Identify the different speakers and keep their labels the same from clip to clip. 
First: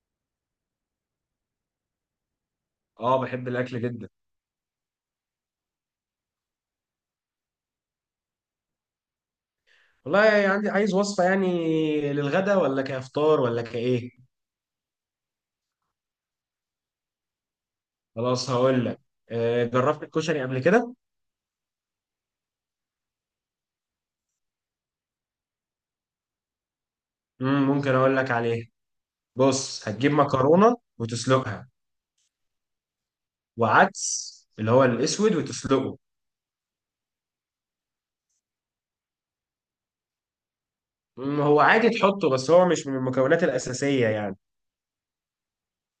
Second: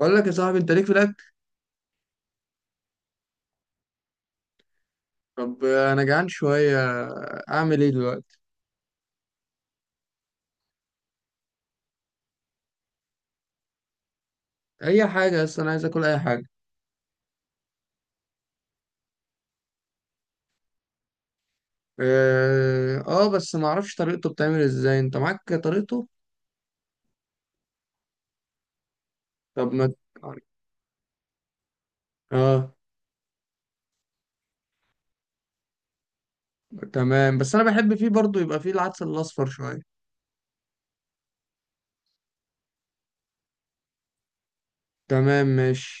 Speaker 1: بقول لك يا صاحبي، انت ليك في الاكل.
Speaker 2: اه، بحب الاكل جدا.
Speaker 1: طب، انا جعان شويه. اعمل ايه دلوقتي؟
Speaker 2: والله، يعني عندي عايز وصفه يعني للغدا ولا كافطار ولا كايه.
Speaker 1: اي حاجه، بس انا عايز اكل اي حاجه.
Speaker 2: خلاص، هقول لك. جربت الكشري قبل كده؟
Speaker 1: اه. بس ما اعرفش طريقته، بتعمل ازاي؟ انت معاك طريقته؟
Speaker 2: ممكن اقول لك عليه.
Speaker 1: طب
Speaker 2: بص،
Speaker 1: ما.
Speaker 2: هتجيب مكرونه وتسلقها،
Speaker 1: اه.
Speaker 2: وعدس اللي هو الاسود وتسلقه.
Speaker 1: تمام، بس انا بحب فيه برضو يبقى فيه العدس الاصفر شويه.
Speaker 2: هو عادي تحطه، بس هو مش من المكونات الاساسيه يعني.
Speaker 1: تمام، ماشي،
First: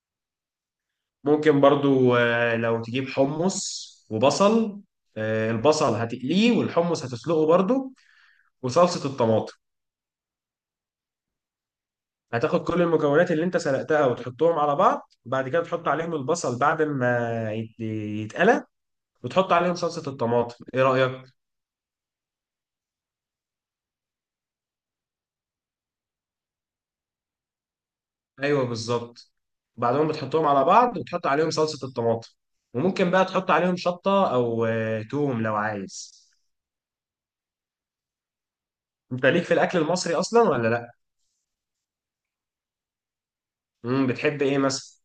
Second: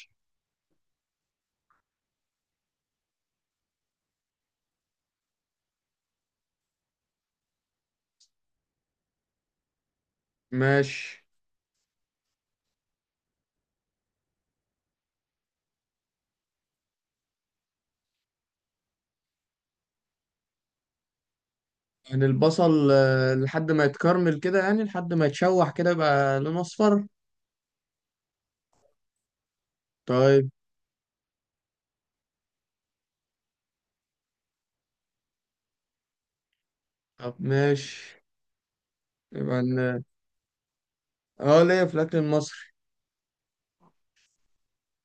Speaker 2: ممكن برضو، لو تجيب حمص وبصل. البصل هتقليه، والحمص هتسلقه برضو، وصلصه الطماطم.
Speaker 1: ماشي.
Speaker 2: هتاخد كل المكونات اللي انت سلقتها وتحطهم على بعض، بعد كده تحط عليهم البصل بعد ما يتقلى، وتحط عليهم صلصة الطماطم. ايه رأيك؟
Speaker 1: يعني البصل، لحد ما يتكرمل كده، يعني لحد ما يتشوح كده يبقى لونه اصفر.
Speaker 2: ايوه، بالظبط. بعدهم بتحطهم
Speaker 1: طيب.
Speaker 2: على بعض وتحط عليهم صلصة الطماطم. وممكن بقى تحط عليهم شطة او توم لو عايز.
Speaker 1: طب، ماشي.
Speaker 2: انت ليك في
Speaker 1: يبقى
Speaker 2: الاكل
Speaker 1: ن-.
Speaker 2: المصري اصلا ولا لا؟
Speaker 1: اه، ليا في الاكل المصري.
Speaker 2: بتحب ايه مثلا؟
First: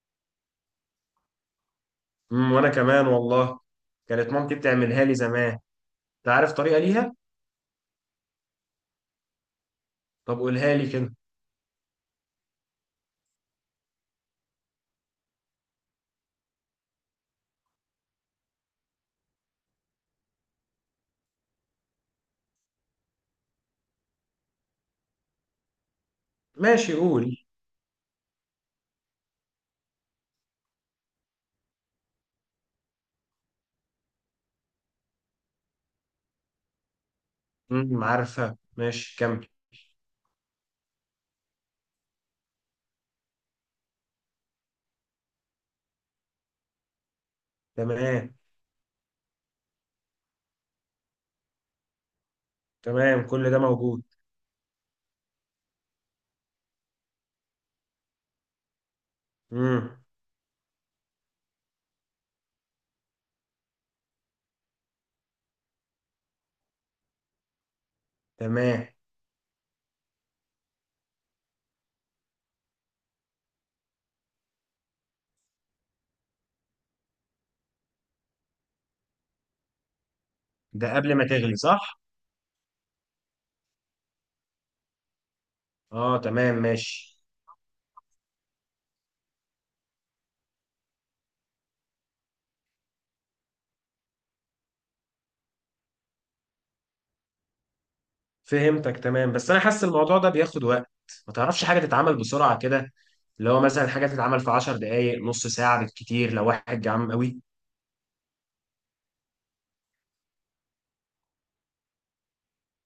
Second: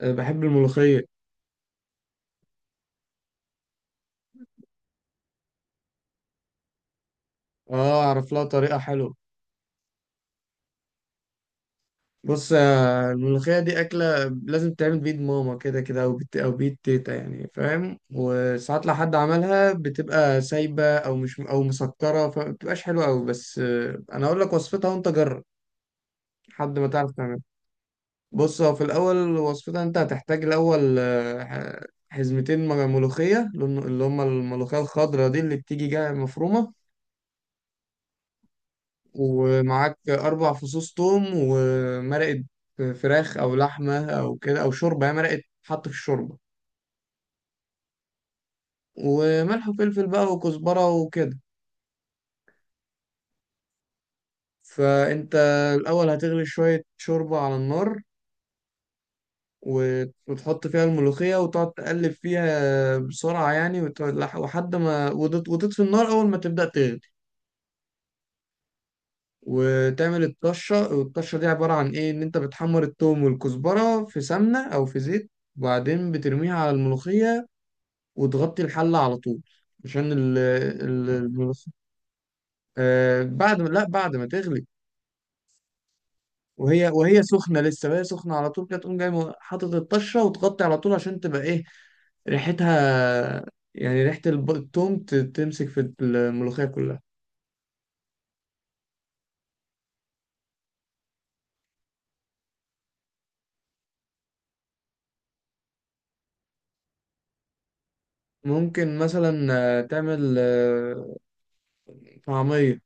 Speaker 1: بحب الملوخيه.
Speaker 2: وانا كمان والله. كانت مامتي بتعملها لي زمان. انت عارف طريقة ليها؟
Speaker 1: اه، اعرف لها طريقة حلوة.
Speaker 2: طب قولها لي كده.
Speaker 1: بص، الملوخية دي أكلة لازم تعمل بيد ماما كده كده، أو بيد تيتا، يعني فاهم. وساعات لو حد عملها بتبقى سايبة، أو مش أو مسكرة، فمبتبقاش حلوة أوي. بس، أنا أقول لك وصفتها وأنت جرب. لحد ما
Speaker 2: ماشي،
Speaker 1: تعرف
Speaker 2: قول.
Speaker 1: تعملها. بص، هو في الأول وصفتها، أنت هتحتاج الأول، حزمتين ملوخية، اللي هم الملوخية الخضراء دي اللي بتيجي جاية مفرومة.
Speaker 2: عارفها، ماشي، كمل.
Speaker 1: ومعاك 4 فصوص توم، ومرقة فراخ أو لحمة أو كده، أو شوربة هي مرقة، حط في الشوربة.
Speaker 2: تمام،
Speaker 1: وملح وفلفل بقى وكزبرة وكده.
Speaker 2: تمام، كل ده موجود.
Speaker 1: فأنت الأول هتغلي شوية شوربة على النار.
Speaker 2: امم.
Speaker 1: وتحط فيها الملوخية، وتقعد تقلب فيها بسرعة يعني، وتقعد وحد ما وتطفي النار أول ما تبدأ تغلي.
Speaker 2: تمام.
Speaker 1: وتعمل الطشة، والطشة دي عبارة عن إيه؟ إن أنت بتحمر التوم والكزبرة في سمنة أو في زيت. وبعدين بترميها على الملوخية. وتغطي الحلة على طول. عشان ال
Speaker 2: ده
Speaker 1: ال
Speaker 2: قبل ما تغلي،
Speaker 1: الملوخية.
Speaker 2: صح؟
Speaker 1: آه. بعد ما لا، بعد ما تغلي.
Speaker 2: اه، تمام،
Speaker 1: وهي
Speaker 2: ماشي.
Speaker 1: وهي سخنة لسه، وهي سخنة على طول كده، تقوم جاي حاطط الطشة وتغطي على طول عشان تبقى ايه؟ ريحتها. يعني ريحة التوم تمسك في الملوخية كلها.
Speaker 2: فهمتك، تمام، بس انا حاسس الموضوع ده بياخد وقت. ما تعرفش حاجه تتعمل بسرعه كده؟ اللي هو مثلا حاجه تتعمل في 10 دقائق، نص ساعه بالكتير، لو واحد جعان قوي.
Speaker 1: ممكن مثلا تعمل طعمية.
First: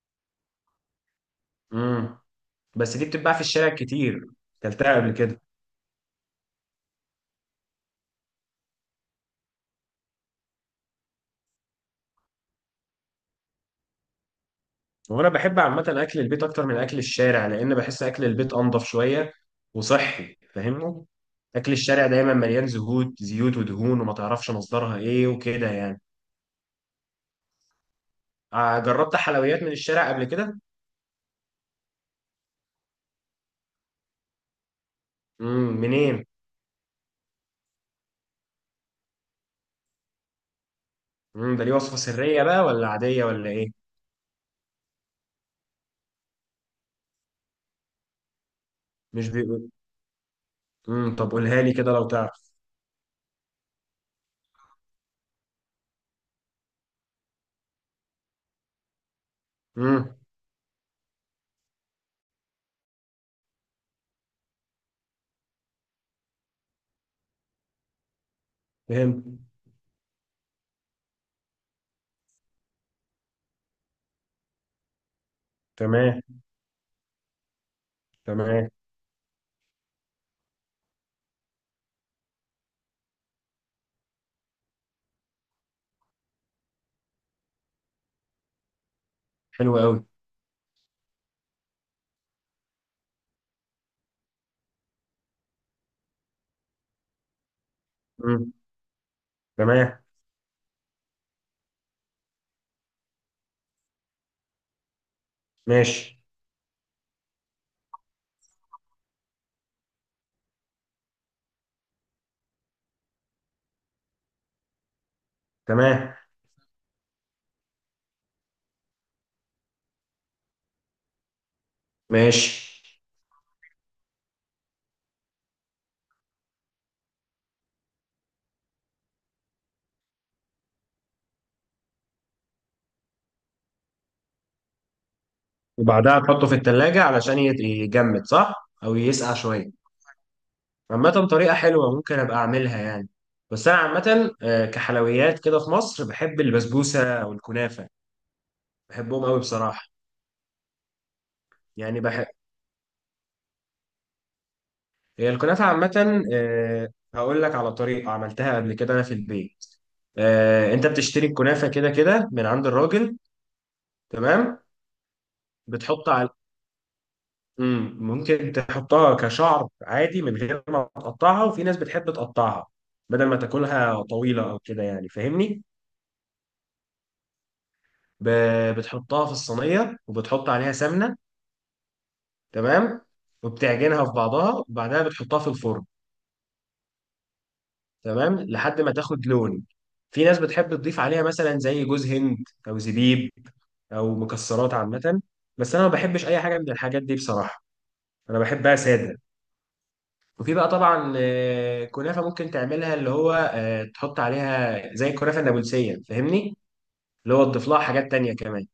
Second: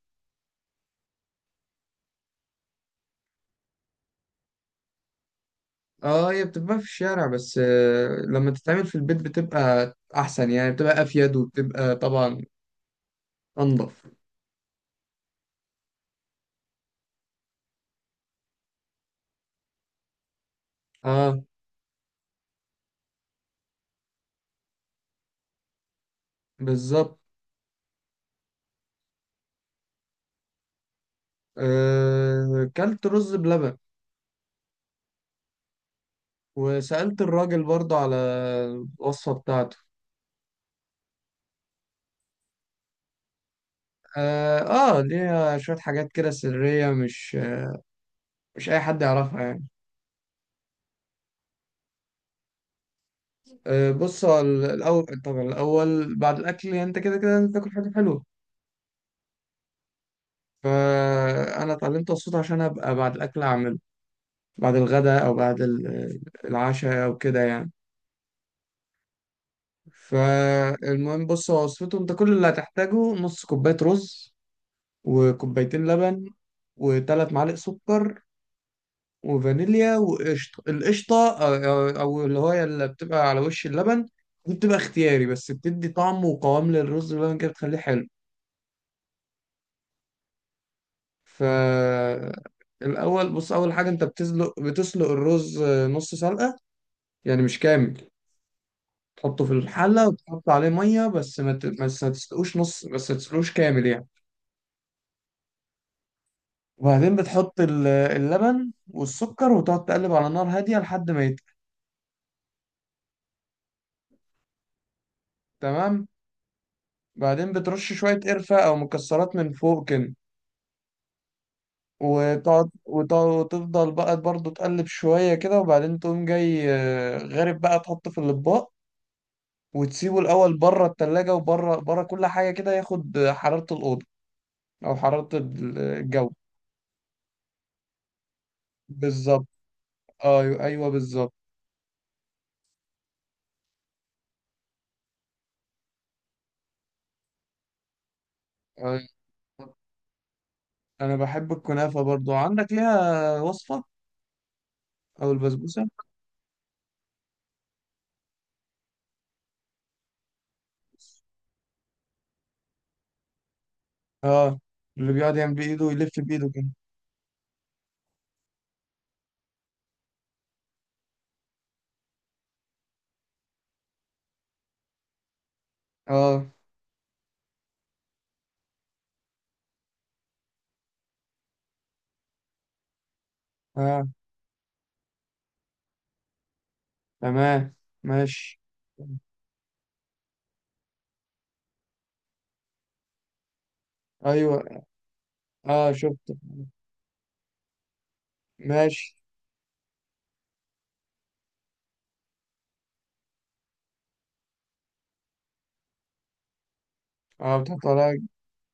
Speaker 2: امم. بس دي بتتباع في الشارع كتير، كلتها قبل كده.
Speaker 1: اه، هي بتتباع في الشارع، بس لما تتعمل في البيت بتبقى احسن، يعني بتبقى افيد، وبتبقى طبعا انضف.
Speaker 2: وانا بحب عامه اكل البيت اكتر من اكل الشارع، لان بحس اكل البيت انضف شويه وصحي، فاهمني.
Speaker 1: اه،
Speaker 2: اكل الشارع دايما مليان زهود زيوت ودهون، وما تعرفش مصدرها ايه وكده يعني.
Speaker 1: بالظبط.
Speaker 2: جربت حلويات من الشارع قبل كده؟
Speaker 1: كلت رز بلبن.
Speaker 2: منين؟
Speaker 1: وسألت الراجل برضه على الوصفة بتاعته.
Speaker 2: ده ليه وصفة سرية بقى ولا عادية ولا ايه؟
Speaker 1: اه. ليها شوية حاجات كده سرية، مش أي حد
Speaker 2: مش
Speaker 1: يعرفها يعني.
Speaker 2: بيقول. طب قولها لي كده لو تعرف.
Speaker 1: آه، بص، هو الأول طبعا، الأول بعد الأكل، يعني أنت كده كده لازم تاكل حاجة حلوة.
Speaker 2: امم
Speaker 1: فأنا اتعلمت الصوت عشان أبقى بعد الأكل أعمله. بعد الغداء، أو بعد العشاء أو كده يعني.
Speaker 2: فهمت.
Speaker 1: فالمهم، بص، هو وصفته، أنت كل اللي هتحتاجه نص كوباية رز. وكوبايتين
Speaker 2: تمام،
Speaker 1: لبن. و3 معالق سكر.
Speaker 2: تمام.
Speaker 1: وفانيليا وقشطة. القشطة، أو أو اللي هو اللي بتبقى على وش اللبن. دي بتبقى اختياري، بس بتدي طعم وقوام للرز باللبن كده، بتخليه حلو.
Speaker 2: حلو قوي.
Speaker 1: ف الأول بص، أول حاجة، أنت بتسلق الرز، نص سلقة. يعني مش كامل.
Speaker 2: امم
Speaker 1: تحطه في
Speaker 2: تمام،
Speaker 1: الحلة وتحط عليه مية، بس ما تسلقوش نص، بس ما تسلقوش كامل يعني.
Speaker 2: ماشي.
Speaker 1: وبعدين بتحط اللبن والسكر، وتقعد تقلب على نار هادية لحد ما يتقل. تمام.
Speaker 2: تمام،
Speaker 1: بعدين بترش شوية قرفة أو مكسرات من فوق كده.
Speaker 2: ماشي.
Speaker 1: وتقعد، وتفضل بقى برضه تقلب شوية كده، وبعدين تقوم جاي غارب بقى تحطه في الأطباق. وتسيبه الأول بره التلاجة، وبره بره كل حاجة كده، ياخد حرارة الأوضة. أو حرارة
Speaker 2: وبعدها
Speaker 1: الجو.
Speaker 2: تحطه في التلاجة علشان يجمد، صح؟ او يسقع
Speaker 1: بالظبط.
Speaker 2: شوية.
Speaker 1: أيوه، أيوه،
Speaker 2: عامة،
Speaker 1: بالظبط.
Speaker 2: طريقة حلوة، ممكن ابقى اعملها يعني. بس انا عامة، كحلويات كده في مصر، بحب البسبوسة والكنافة.
Speaker 1: أيوة.
Speaker 2: بحبهم قوي بصراحة.
Speaker 1: أنا بحب
Speaker 2: يعني
Speaker 1: الكنافة برضه. عندك ليها وصفة؟
Speaker 2: هي
Speaker 1: أو
Speaker 2: الكنافة
Speaker 1: البسبوسة.
Speaker 2: عامة، هقول لك على طريقة عملتها قبل كده أنا في البيت. أنت بتشتري الكنافة كده كده من عند الراجل.
Speaker 1: أه.
Speaker 2: تمام.
Speaker 1: اللي بيقعد يعمل بإيده
Speaker 2: بتحط
Speaker 1: ويلف
Speaker 2: على.
Speaker 1: بإيده كده.
Speaker 2: ممكن تحطها كشعر عادي من غير ما تقطعها، وفي ناس بتحب تقطعها بدل ما تاكلها طويلة أو كده يعني، فاهمني.
Speaker 1: أه.
Speaker 2: بتحطها في الصينية وبتحط عليها سمنة. تمام. وبتعجنها
Speaker 1: أه.
Speaker 2: في بعضها، وبعدها بتحطها في الفرن.
Speaker 1: تمام،
Speaker 2: تمام،
Speaker 1: ماشي.
Speaker 2: لحد ما تاخد لون. في ناس بتحب تضيف عليها مثلا زي جوز هند، او زبيب، او
Speaker 1: ايوه.
Speaker 2: مكسرات عامه. بس انا ما
Speaker 1: اه،
Speaker 2: بحبش
Speaker 1: شفت.
Speaker 2: اي حاجه من الحاجات دي بصراحه، انا بحبها
Speaker 1: ماشي.
Speaker 2: ساده. وفي بقى طبعا كنافه ممكن تعملها، اللي هو تحط عليها زي الكنافه النابلسيه، فاهمني، اللي هو
Speaker 1: اه،
Speaker 2: تضيف لها
Speaker 1: بتحط
Speaker 2: حاجات
Speaker 1: عليها
Speaker 2: تانية كمان.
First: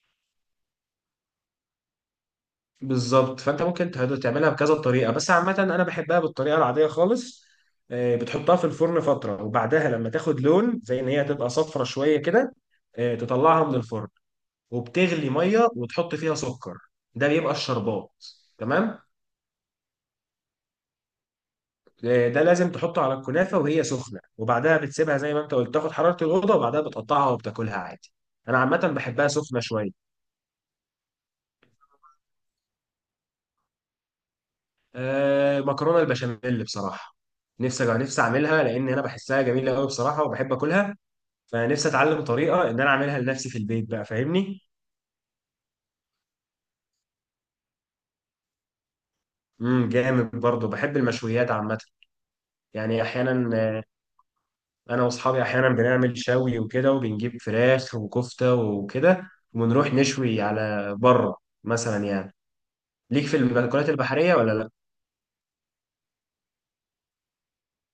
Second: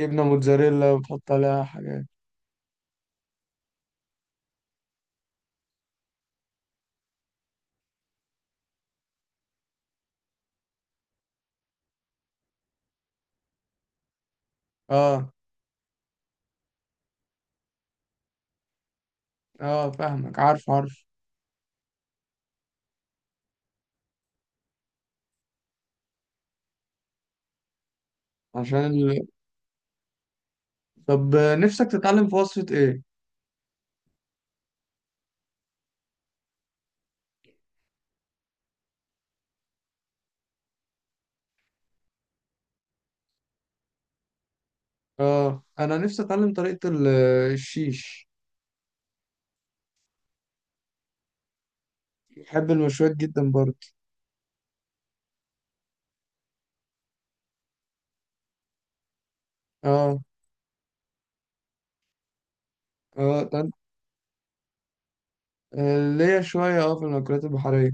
Speaker 1: جبنه موتزاريلا، وبتحط عليها حاجات.
Speaker 2: بالظبط، فانت ممكن تعملها بكذا طريقه، بس عامه انا بحبها بالطريقه العاديه خالص. بتحطها في الفرن فتره، وبعدها لما تاخد لون، زي ان هي تبقى صفرة شويه كده، تطلعها من الفرن،
Speaker 1: اه.
Speaker 2: وبتغلي ميه وتحط فيها سكر، ده بيبقى الشربات. تمام.
Speaker 1: اه، فاهمك، عارف، عارف.
Speaker 2: ده لازم تحطه على الكنافه وهي سخنه، وبعدها بتسيبها زي ما انت قلت تاخد حراره الاوضه، وبعدها بتقطعها وبتاكلها عادي. انا عامه
Speaker 1: عشان ال-.
Speaker 2: بحبها سخنه شويه.
Speaker 1: طب، نفسك تتعلم في وصفه ايه؟
Speaker 2: مكرونه البشاميل بصراحه، نفسي نفسي اعملها، لان انا بحسها جميله قوي بصراحه وبحب اكلها، فنفسي اتعلم طريقه ان انا اعملها لنفسي في البيت بقى، فاهمني.
Speaker 1: اه، انا نفسي اتعلم طريقه الشيش.
Speaker 2: جامد برضه، بحب المشويات عامه.
Speaker 1: بحب
Speaker 2: يعني
Speaker 1: المشويات
Speaker 2: احيانا،
Speaker 1: جدا برضه.
Speaker 2: انا واصحابي احيانا بنعمل شوي وكده، وبنجيب فراخ وكفته وكده، ونروح
Speaker 1: اه،
Speaker 2: نشوي على بره، مثلا يعني. ليك في
Speaker 1: اه، طب،
Speaker 2: المأكولات البحريه ولا لا؟
Speaker 1: ليا شويه، اه، في المأكولات البحريه.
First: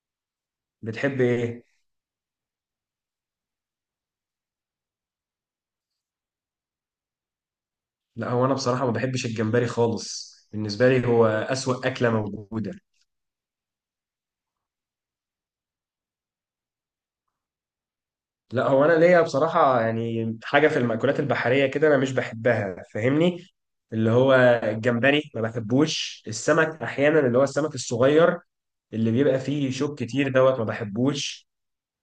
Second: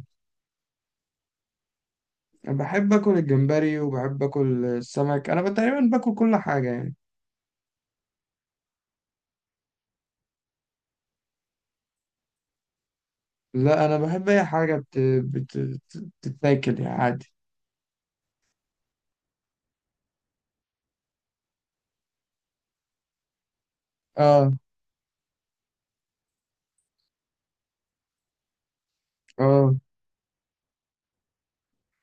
Speaker 2: بتحب ايه؟
Speaker 1: بحب اكل الجمبري، وبحب اكل السمك، انا تقريبا باكل كل حاجه يعني.
Speaker 2: لا، هو انا بصراحه ما بحبش الجمبري خالص، بالنسبه لي هو اسوأ اكله موجوده.
Speaker 1: لا، انا بحب اي حاجه بتتاكل يعني عادي.
Speaker 2: لا، هو انا ليا بصراحه يعني حاجه في المأكولات البحريه كده انا مش بحبها، فاهمني. اللي هو
Speaker 1: اه.
Speaker 2: الجمبري ما بحبوش، السمك احيانا اللي هو السمك الصغير اللي بيبقى فيه
Speaker 1: اه.
Speaker 2: شوك كتير دوت ما بحبوش.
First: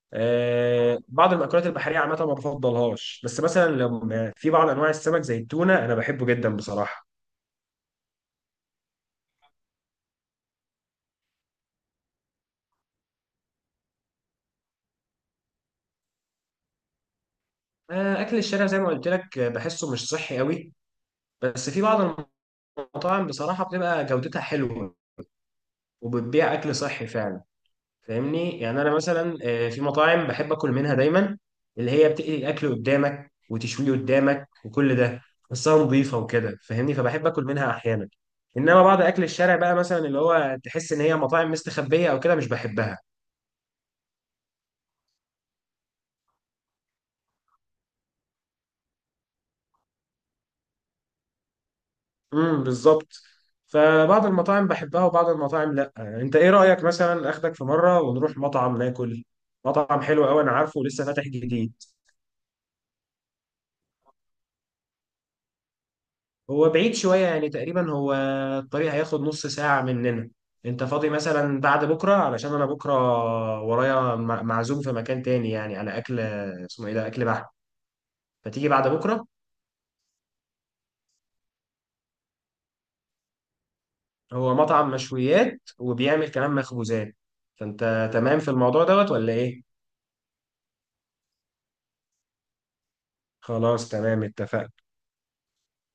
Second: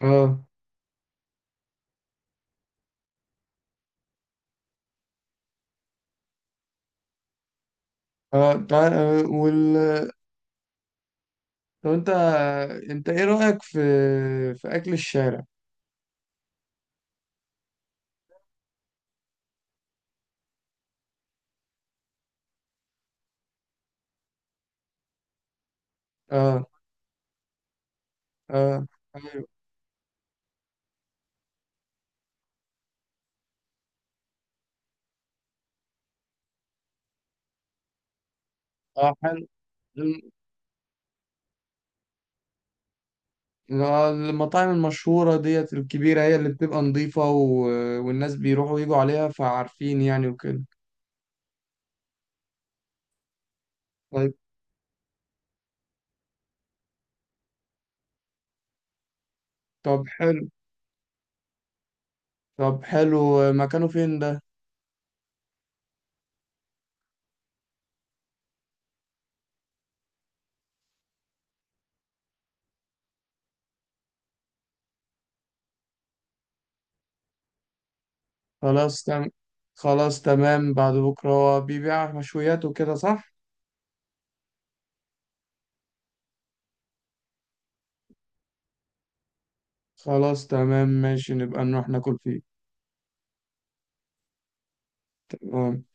Speaker 1: اه.
Speaker 2: بعض المأكولات البحريه عامه ما بفضلهاش، بس مثلا لو في بعض انواع السمك زي التونه، انا بحبه جدا بصراحه.
Speaker 1: اه. تعال، وال. طب، انت ايه رأيك في اكل الشارع؟
Speaker 2: اكل الشارع زي ما قلت لك، بحسه مش صحي قوي، بس في بعض المطاعم بصراحه بتبقى جودتها حلوه، وبتبيع
Speaker 1: اه.
Speaker 2: اكل صحي فعلا، فاهمني. يعني
Speaker 1: اه.
Speaker 2: انا مثلا
Speaker 1: ايوه.
Speaker 2: في مطاعم بحب اكل منها دايما، اللي هي بتقلي الاكل قدامك وتشويه قدامك وكل ده، بس هي نظيفه وكده، فاهمني، فبحب اكل منها احيانا. انما بعض
Speaker 1: اه،
Speaker 2: اكل
Speaker 1: حلو.
Speaker 2: الشارع بقى مثلا، اللي
Speaker 1: الم-
Speaker 2: هو تحس ان هي مطاعم مستخبيه او كده، مش بحبها.
Speaker 1: المطاعم المشهورة ديت الكبيرة، هي اللي بتبقى نظيفة، والناس بيروحوا ويجوا عليها، فعارفين يعني وكده.
Speaker 2: بالظبط. فبعض
Speaker 1: طيب.
Speaker 2: المطاعم بحبها وبعض المطاعم لا. انت ايه رايك مثلا اخدك في مره ونروح مطعم ناكل؟ مطعم
Speaker 1: طب،
Speaker 2: حلو قوي
Speaker 1: حلو.
Speaker 2: انا عارفه، ولسه فاتح جديد.
Speaker 1: طب، حلو، مكانه فين ده؟
Speaker 2: هو بعيد شوية يعني، تقريبا هو الطريق هياخد نص ساعة مننا. انت فاضي مثلا بعد بكرة؟ علشان انا بكرة ورايا معزوم في مكان تاني، يعني على اكل، اسمه ايه ده، اكل بحر، فتيجي بعد
Speaker 1: خلاص
Speaker 2: بكرة.
Speaker 1: تم... خلاص تمام، بعد بكرة هو بيبيع مشويات وكده، صح؟
Speaker 2: هو مطعم مشويات وبيعمل كمان مخبوزات، فانت تمام في الموضوع دوت ولا ايه؟
Speaker 1: خلاص، تمام، ماشي، نبقى نروح ناكل فيه.
Speaker 2: خلاص، تمام، اتفقنا.
Speaker 1: تمام.